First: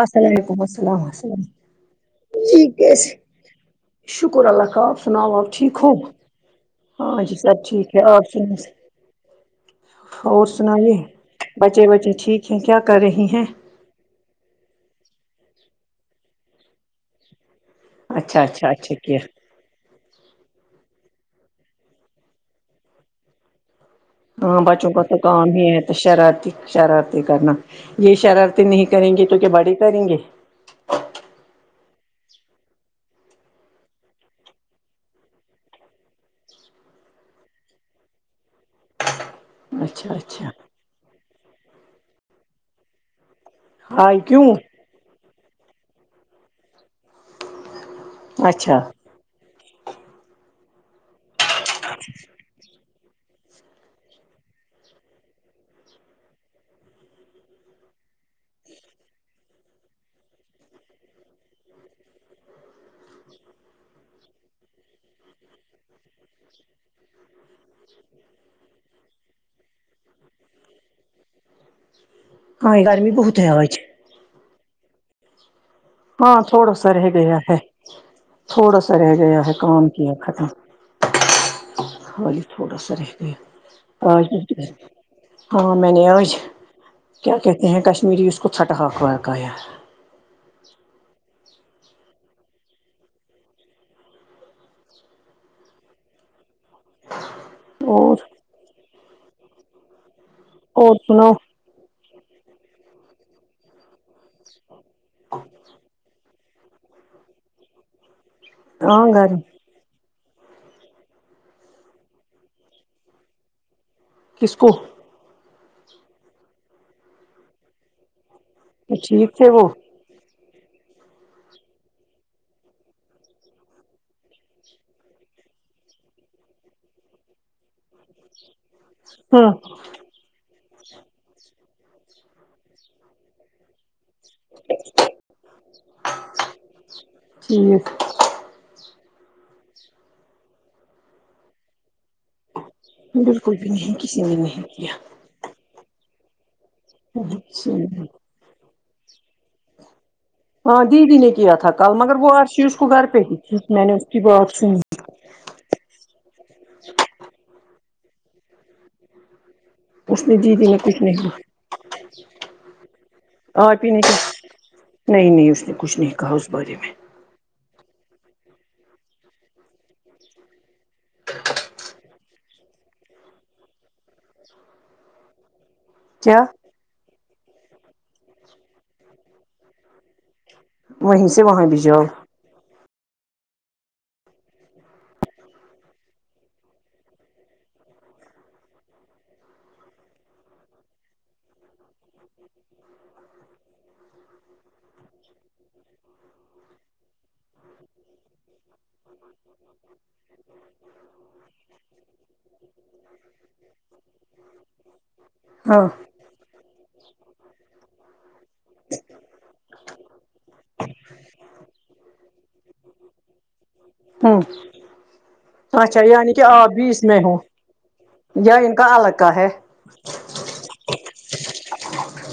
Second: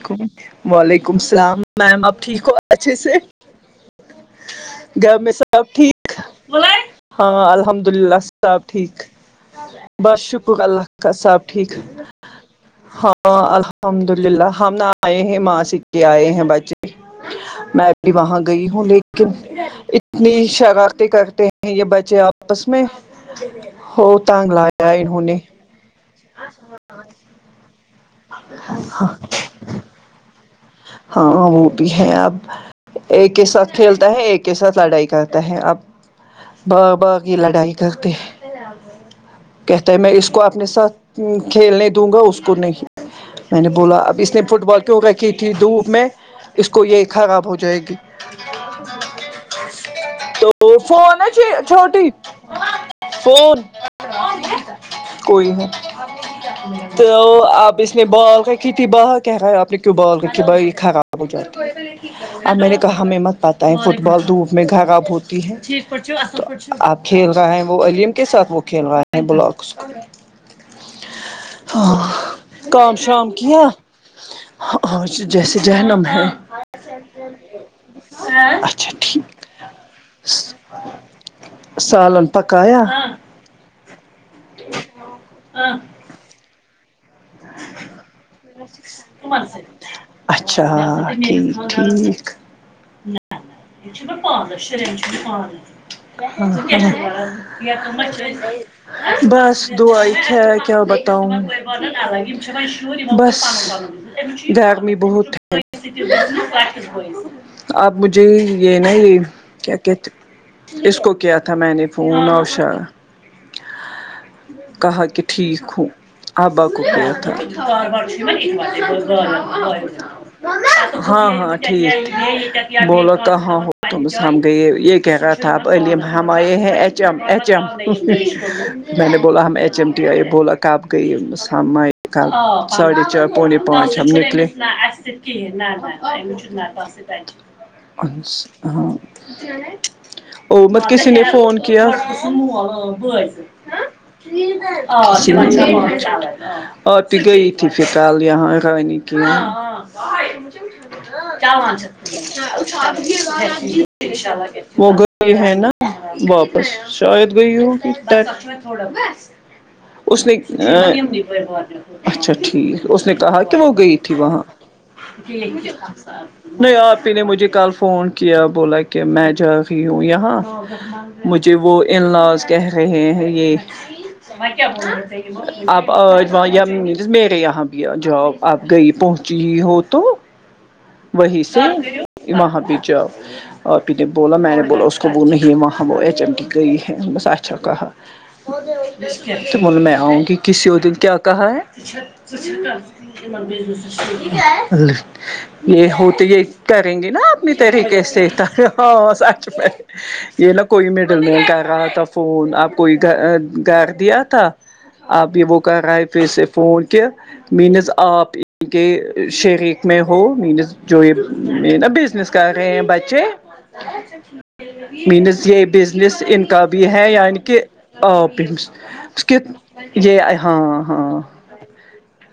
السلام علیکم السلام وعلیکم السلام میم آپ ٹھیک ہو عیکم اچھے سے یک شکر اللہ خاب گھر سنا میں آپ سب ٹھیک ہو جی ہاں سب الحمد ٹھیک ہے للہ آپ سن سحب ٹھیک بس اور شکر اللہ سنائیے کاا صحب ٹھیک بچے بچے ٹھیک ہیں کیا کر ہاں رہی ہیں اللہ الحمد للہ ہم نہ آئے ہیں ماں س کے آئے ہیں بچے میں وہاں اچھا اچھا گئی ہوں اچھا کیا لیکن اتنی شراکی کرتے ہیں یہ بچے آپس میں ہو تانگ ہاں لایا بچوں کا تو انہوں نے کام ہی ہے شرارتی شرارتی کرنا یہ شرارتی نہیں کریں گی تو کیا بڑے کریں گے ہاں وہ بھی ہے اب ایک کے ساتھ کھیلتا ہے ایک کے ساتھ لڑائی کرتا ہے اب باغ بھا کی لڑائی کرتے کہتا ہے میں اچھا اس کو اچھا اپنے ساتھ کھیلنے دوں گا اس کو نہیں میں نے بولا ہاں اب اس نے کیوں فٹ بال کیوں کیا کی تھی دھوپ میں اس کو یہ خراب ہو جائے گی اچھا تو فون ہے چ چھوٹی فون کوئی نہیں تو آپ اس نے بال کا کی تھی ب کہ رہا آپ نے کی بال بھائی کھاات اب میں نے کہا ہمیں مت پاتا ہے فٹ بال دھوپ میں خراب ہوتی ہے آپ کھیل رہا ہے وہ علیم کے ساتھ وہ کھیل رہا ہے ہاں ہاں کا گرمی شام بہت ہے کن آج ہاں جیسے جہ نم ہاں تھوڑا سر ہے گ ہے ہے تھوڑا اچھا سا رہ گیا ٹھیک ہے کام کیا ختم سالن پکایا آ ہاں میں نے آج کیا کہتے ہیں کشمیری اس کو چھٹا وقا ہے اچھا ایک س میں اور بس دعا ک کیا اور سنو بتاؤں بس گرمی بہت آپ مجھے یہ ہاں نہیں گھر کیا کیا اس کو کیا تھا میں نے فون اور ش کس کو کہا کہ ٹھیک ہو آ باککری تھا ا جی ہاں ہاں ٹھیک ھیک بولو تو ہاں ہو تم ہم گئی یہ کہہ رہا تھا استاب علیم ہمارے ہیں ایچ ایم ایچ ایم میں نے بولا ہاں ہم ایچ ایم ٹی آئے بولا کب گئی بس ہم آئے کب ساڑھے چار پونے پانچ ہم اس س کی ٹھیک ہاں اور م کسی نے فون مول بالکل بھی ہاں نہیں بآ کسی نے نہیں کیا آپ گ تھی فکال یہاں کہ ہاں دیدی نے کیا تھا کل مگر وہ عرشی اس کو گھر پہ ہی تھی میں نے اس کہ کی بات سنی ہوک ہے نا واپس شاید گ یہ اس نے اچھاٹھ اس نے کہا کہ وہ آپ ہی گئی نے تھی کیا وہاں نہیں نہیں اس نے کچھ نہیں کہا اس نہیں بارے میں آپ پی نے مجھے کل فون کیا بولا کہ میں جا رہی ہوں یہاں مجھے وہ انلاز کہہ رہے ہیں یہ آپ کیا کہ یہاں بھییا جاب آپ گئی پہنچی ہو تو وہیں سے وہاں بھی جاؤ وہاں پہ جاؤ اور پی نے بولا میں نے بولا اس کو بول نہیں ہے وہاں وہ چمکی گئی ہے بس اچھا کہا مول میں آؤں گی کسی ہو دل کیا کہا ہے ہاں یہ ہو تو یہ کریں گے نا اپنی طریقے سے ہاں سچ میں یہ نہا کوئی مڈل نہیں کرہ رہا تھا فون اب کوئی گ گھر دیا تھا آپ یہ وہ کر ہاں رہے پھر سے فون کہہ مینز آپ کے شریک میں مین جو یہ نا بزنس کر رہے ہیں بچے ہاں مینس یہ بزنس ان کا بھی اس ہے میں ہو یعنی کہ آپ یا ان کا الگ کا ہے ہاں ہاں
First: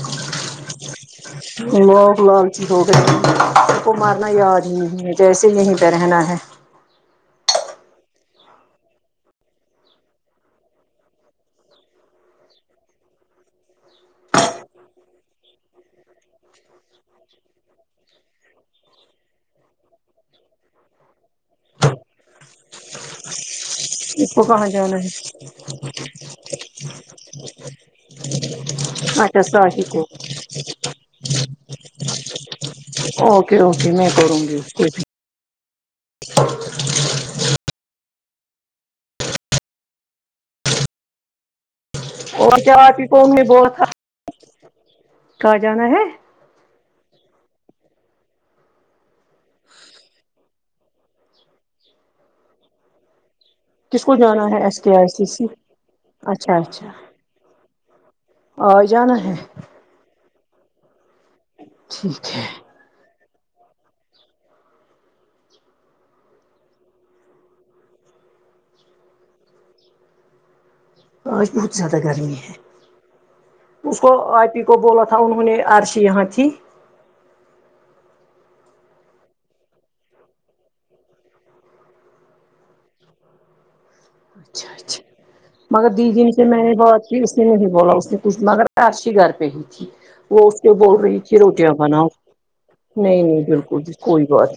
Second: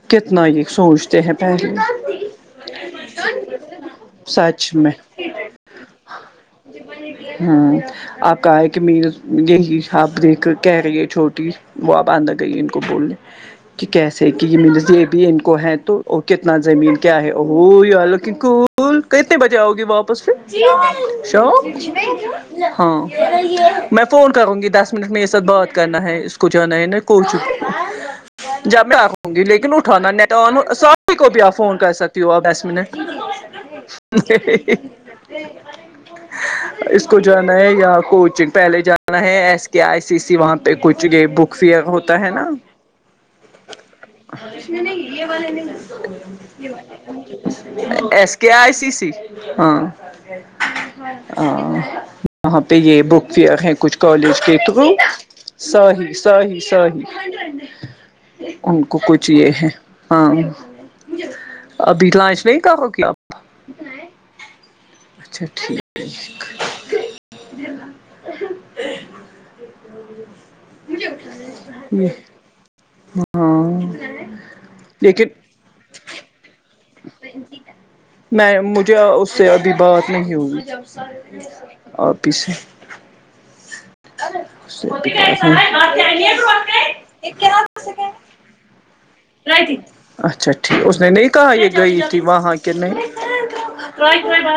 کتنا یہ سوچتے ہیں پہلے لوک لالچی ہو گئے سب کو مارنا یاد سچ ہی نہیں ہے جیسے یہیں پہ رہنا ہے ہاں آپ کہ ہے کہ م یہی آپ دیکھ کہہ رہی ہے چھوٹی وہ آپ آندہ گئی ان کو بولنےیں کہ کیسے کہ یہ مل یہ بھی ان کو ہے تو کتنا زمین کیا ہے ا یہ والو کینک اسکول کتنے بجے آؤ گے واپس پھر شام ہاں میں فون اس کو کروں کہاں گی دس جانا ہے منٹ میںے ساتھ بات کرنا ہے اس کو جانا ہے نہیں کو چک جب میں آوں اچھا گی لیکن ساحد کو اٹھانا سب کو بھی آپ فون کر سکتی ہو آ ایس مٹ اوکے اوکے میں کروں گی اس کو اس کو جانا ہے یہاں کوچنگ پہلے جانا ہے ایس کے آئی سی سی وہاں پہ کچھ یہ بک فیئر ہو اور کیا آات کووم نے بول تھا ہرشن نے یہ کہاں والالین جانا ہے ایس کے آئی سی سی ہاں ا وہاں پہ یہ بک بھی کچھ کس کو کالج جانا کے ہے ایس تھرو آئی سی سی ساہی اچھا ساہی اچھا ساہی ان آج کو جانا کچھ یہ ہے ہاں ابھی ٹھیک لانچ ہے نہیں کرو گپ [unintelligible] اچھا ٹھیک ہے [unintelligible] آج بہت زیادہ گرمی ہے [unintelligible] ہاں اس کو آئی پی کو بولا تھا لیکن انہوں نے عرشی یہاں تھی [unintelligible] میں مجھے اس سے ابھی بات نہیں ہوئی [unintelligible] اور پیسھے [unintelligible] ارے اچھا م س اچھا بات مگر دیدی سے میں نے بات کی اس نے نہیں [unintelligible] بولا [unintelligible] کچ مگر [unintelligible] پش ہی گھر پہ ہی تھی رائٹنگ وہ اچھا اس کے ٹھیک بول نے رہی نہیں تھی کہا یہ روٹیاں گئی بناؤ نہیں نہیں بالکل [unintelligible]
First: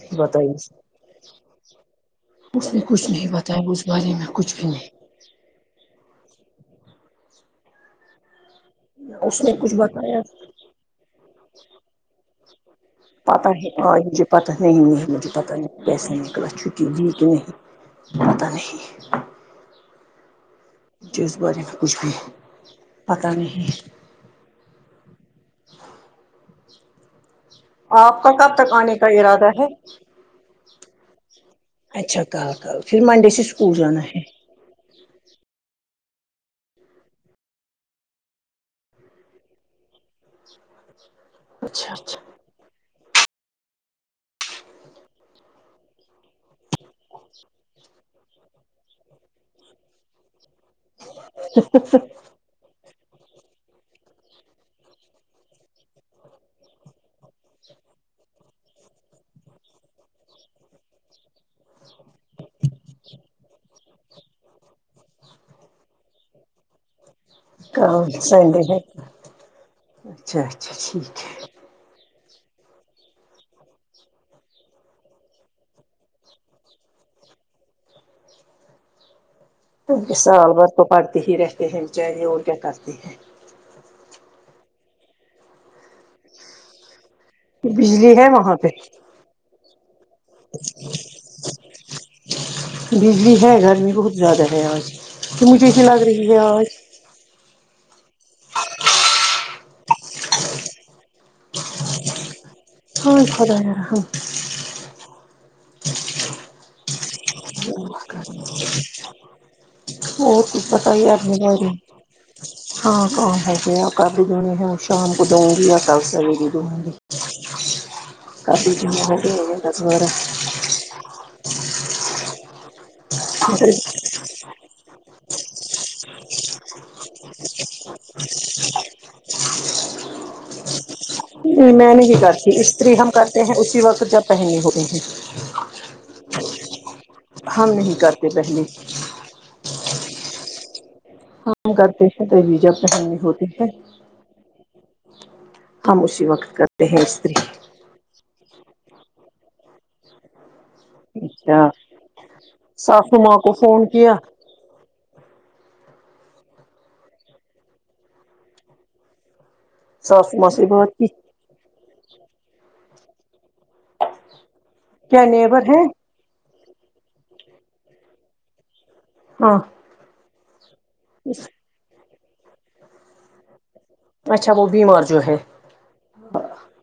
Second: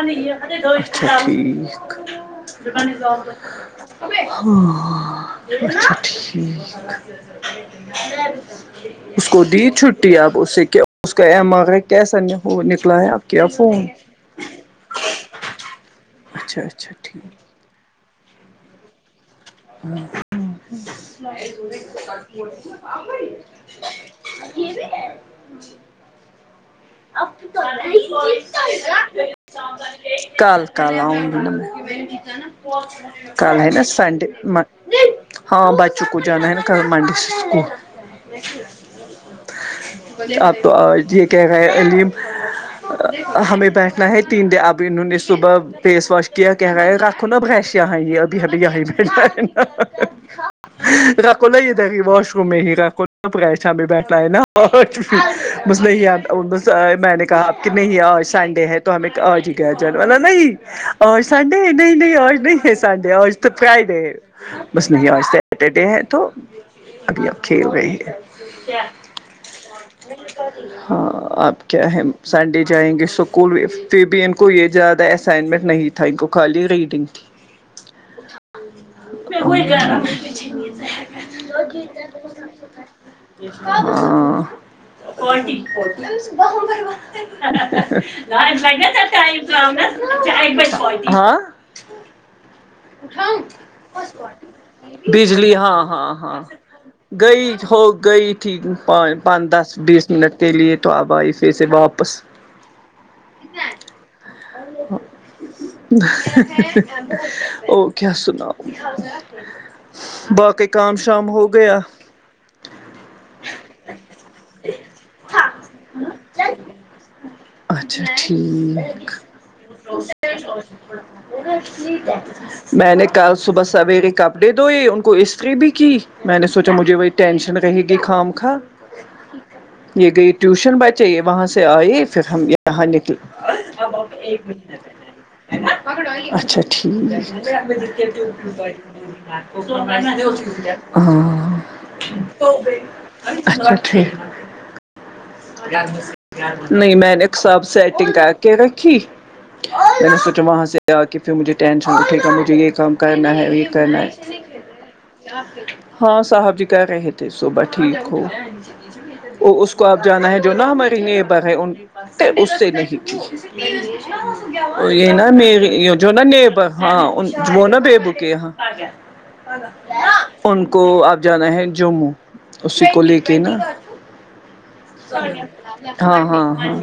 نہیں بتائی اس نے [unintelligible] ج اس نے کچھ نہیں جؤ بتایا اس بارے میں کچھ بھی [unintelligible] نہیں ہاں اچھا ٹھیک [unintelligible] اس کو نے دی کچھ چھٹی بتایا آپ اس سے کیا اس کا ایم آگا کیسا نکلا ہے آپ کیا پتہ ہی فون آ مجے پتہ نہیں نہیں مجھے پتہ نہیں کیسے نکلا اچھا چھٹی اچھا دی کہ نہیں ٹھیک پتہ نہیں ہاں مجھے اس بارے میں کچھ بھی پتا نہیں ج آپ تو آپ کا کب تک آنے کا ارادہ ہے کل کال آؤں میں اچھا کل کل پھر منڈے سے کل ہے اسکول نا جانا سنڈے م ہاں بچوں کو جانا ہے نا ک منڈ سے اسکول آپ تو یہ کہ ہے اچھا علیم اچھا ہمیں بیٹھنا ہے تین دن اب انہوں نے صبح فیس واش کے کیا کیا گ رھو نا بغیشیا ابھی ہل آ ما ر کو ل ہی تھا کہ بش میں ہی شام بیٹھنا ہے نا اور مجھلےد س میں نے کہا آپ کہ نہیں آج سنڈے ہے تو ہمیں آج ہی گیا جان والا نہیں اور سنڈے نہیں نہیں اور نہیں ہے سنڈے اور تو فرائیڈے ہے بس نہیں آج سٹرڈے ہے تو ابھی اکھھی ہو گئے کل سنڈے ہے ہیں اچھا اچھا ٹھیک ہے آپ کیا ہے سنڈے جائیں گے اسکول پھر بھی ان کو یہ زیادہ اسائنمنٹ نہیں تھا تھینک یو خالی ریڈنگ کی ج پ ہوئی ہ سال بار تو پڑھتے ہی رہتے ہیں بیچارے اور کیا کرتے ہیں ہ بجلی ہے وہاں لگ پہ ائم دنس بجلی ہے گرمی بہت زیادہ ہے آج کہ بجلی مجھے ہاں ایسی لگ ہاں رہی ہے ہاں آج گئی ہو گئی تھی پ دس بیس منٹ کے لیے تو آبائی پے سے واپس ہاں خدر رہا ہا [unintelligible] او کیا سناؤ اور کچھ باقی کام بتائیے آپ شام نے ہو بارے میں۔ گیا ہاں تواں ہے گ آ کر بھی گنے ہیں شام کو دؤں گی آ ت سویری د اچھا کفی ج ٹھیک ہوسار میں نے کل صبح سویرے کپڑے دھوئے ان کو استری بھی کی میں نے سوچا مجھے وہ ٹینشن رہی گئی خو م خواہ یہ گئی ٹیوشن بچے یہ وہاں سے میں آئے نہیں پھر ہم کرتی یہاں استری ہم نکلے کرتے ہیں اسی وقت جب پہنگے ہوئے ہیں اچھا ہم نہیں کرتے ٹھیک پہلے [unintelligible] ہاں ہم کرتے ہیں تبھی جب اچھاچ پہننے ہوتے ہیں ھیک ہم اسی وقت کرتے نہیں ہیں میں نے استری ایک سب سیٹنگ کر کے رھی م سو م سے آ کے پھر مجھے اچھا ٹینشن اٹھے گا مجھے یہ کام ساسو کرنا ماں ہے کو یہ فون کرنا کیا ہے ہاں صاحب جی کر رہے تھے صبح ٹھیک ہو وہ اس کو آپ جانا ہے ساسو ماں جو سے نا ہمارے بات کی لی ہے ان نے اس سے نہیں کی یہ کیا نا نیبر ہے م جو نا نیبر ہاں وہ نا بیےبو کے یہاں ہاں ان کو آپ جانا ہے جموں اسی کو لے کے نا اچھا وہ بیمار جو ہے ہاں ہاں ہاں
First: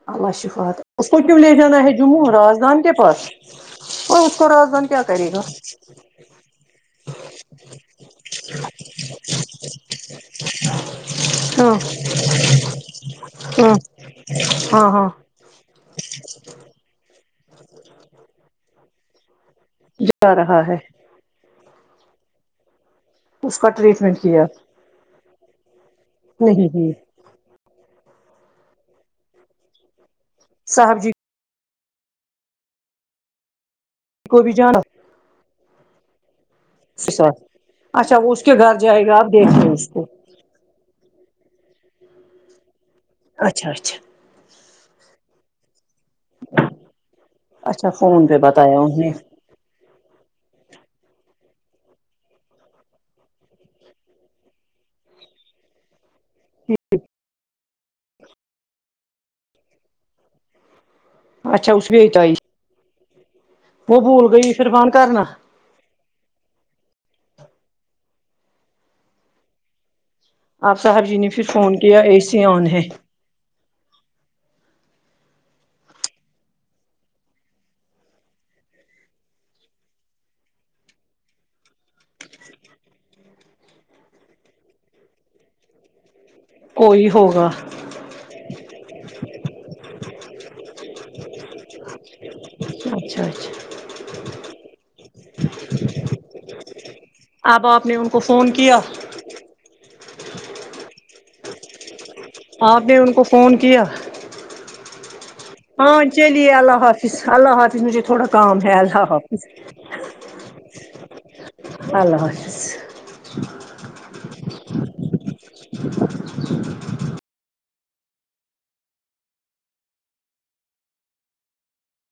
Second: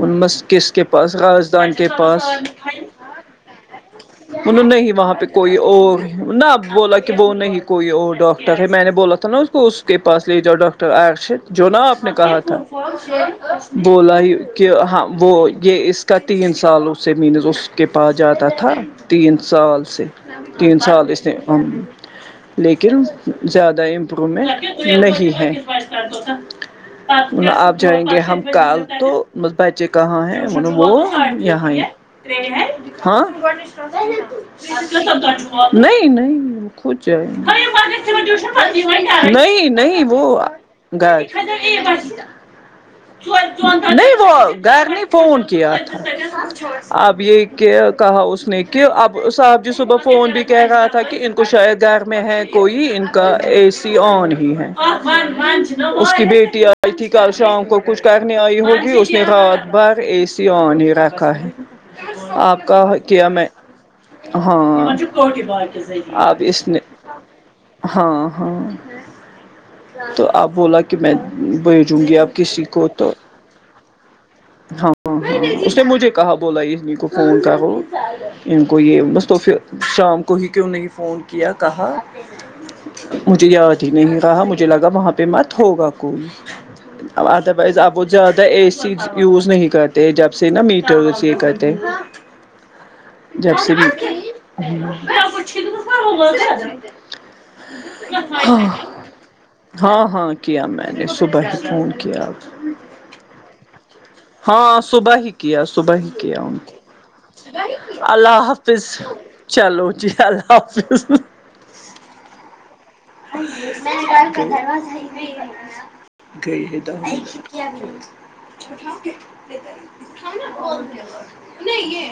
ان اللہ مس کس شفات کے اس پاس کو کیوں لے راجدان جانا کے ہے پاس جموں رازدان کے پاس اور اس کو انوں رازدان نہیں کیا وہاں پہ کرے گا کوئی اور نہ ا بولا کہ وہ نہیں کوئی اور ڈاکٹر ہے میں نے بولا ت تو نا اس ب کو اس کے پاس ل لی جاؤ ڈاکٹر آیا ہے جو ہاں نا آپ نے کہا تھا ہاں بولا ہی ہاں ہاں ہاں وہ یہ اس کا تین سال اسے مینز اس کے پاس جاتا تھا تین سال سے جا رہا ہے تین سال ا اس لیکن اس کا زیادہ ٹریٹمنٹ کیا امپرومنٹ نہیں ہے [unintelligible] آپ جائیں گے ہم کال تو ب بچے کہاں ہیں م وہ صاحب جی یہاں ہی ہاں کو بھی جانا نہیں نہیں کھ ساتھ اچھا وہ اس کے گھر جائے گا آپ دیکھ نہیں لیں اس نہیں کو وہ اچھا اچھا نہیں وہ گھر نہیں فون کی اب یہ اچھا کیا کہا فون پہ اس نے بتایا کہ انہیں اباب ج صبح فون بھی کہہ رہا تھا کہ ان کو شاید گھر میں ہے کوئی ان کا اے سی آن ہی ہے اس کی بیٹی آئی تھی کل شام کو کچھ کرنے آئی ہوگی اس نے رات بھر اے سی آنی رکھ اچھا اس بھیتائی آپ کا کیا میں وہ بھول گئی پھر فون ہاں کرنا آپ اس نے ہاں ہاں تو آپ بولا کہ صاحب میں جی نے پھر فون بھیجوں کیا گی اے اپ سی کسی آن ہے کو تو ہاں ہاںاں اس نے مجھے کہا بولا یہ کو فون کر ان کو یہ بس تو پھر شام کو ہی کیوں نہیں فون کیا کہا مجھے یاد ہی نہیں رہا مجھے لگا وہاں پہ مت ہوگا کوئی کوئی اب ہوگا ادروائز اپ وہ زیادہ اے سی یوز نہیں کرتے جب سے نا میٹر اس یہ کرتے [unintelligible] جب اچھا سے بھی اب آپ نے ان کو فون کیا ہاں ہاں کیا میں نے صبح ہی فون کیا آپ نے ان کو فون کیا ہاں صبح ہی کیا صبح ہاں ہی کیا چلیے ان کو اللہ حافظ اللہ حافظ مجھے تھوڑا اللہ کام ہے حافظ اللہ حافظ چلو جی اللہ حافظ اللہ حاظ [unintelligible] گئے ہیں تو اچھاٹھ نا نہیں یہ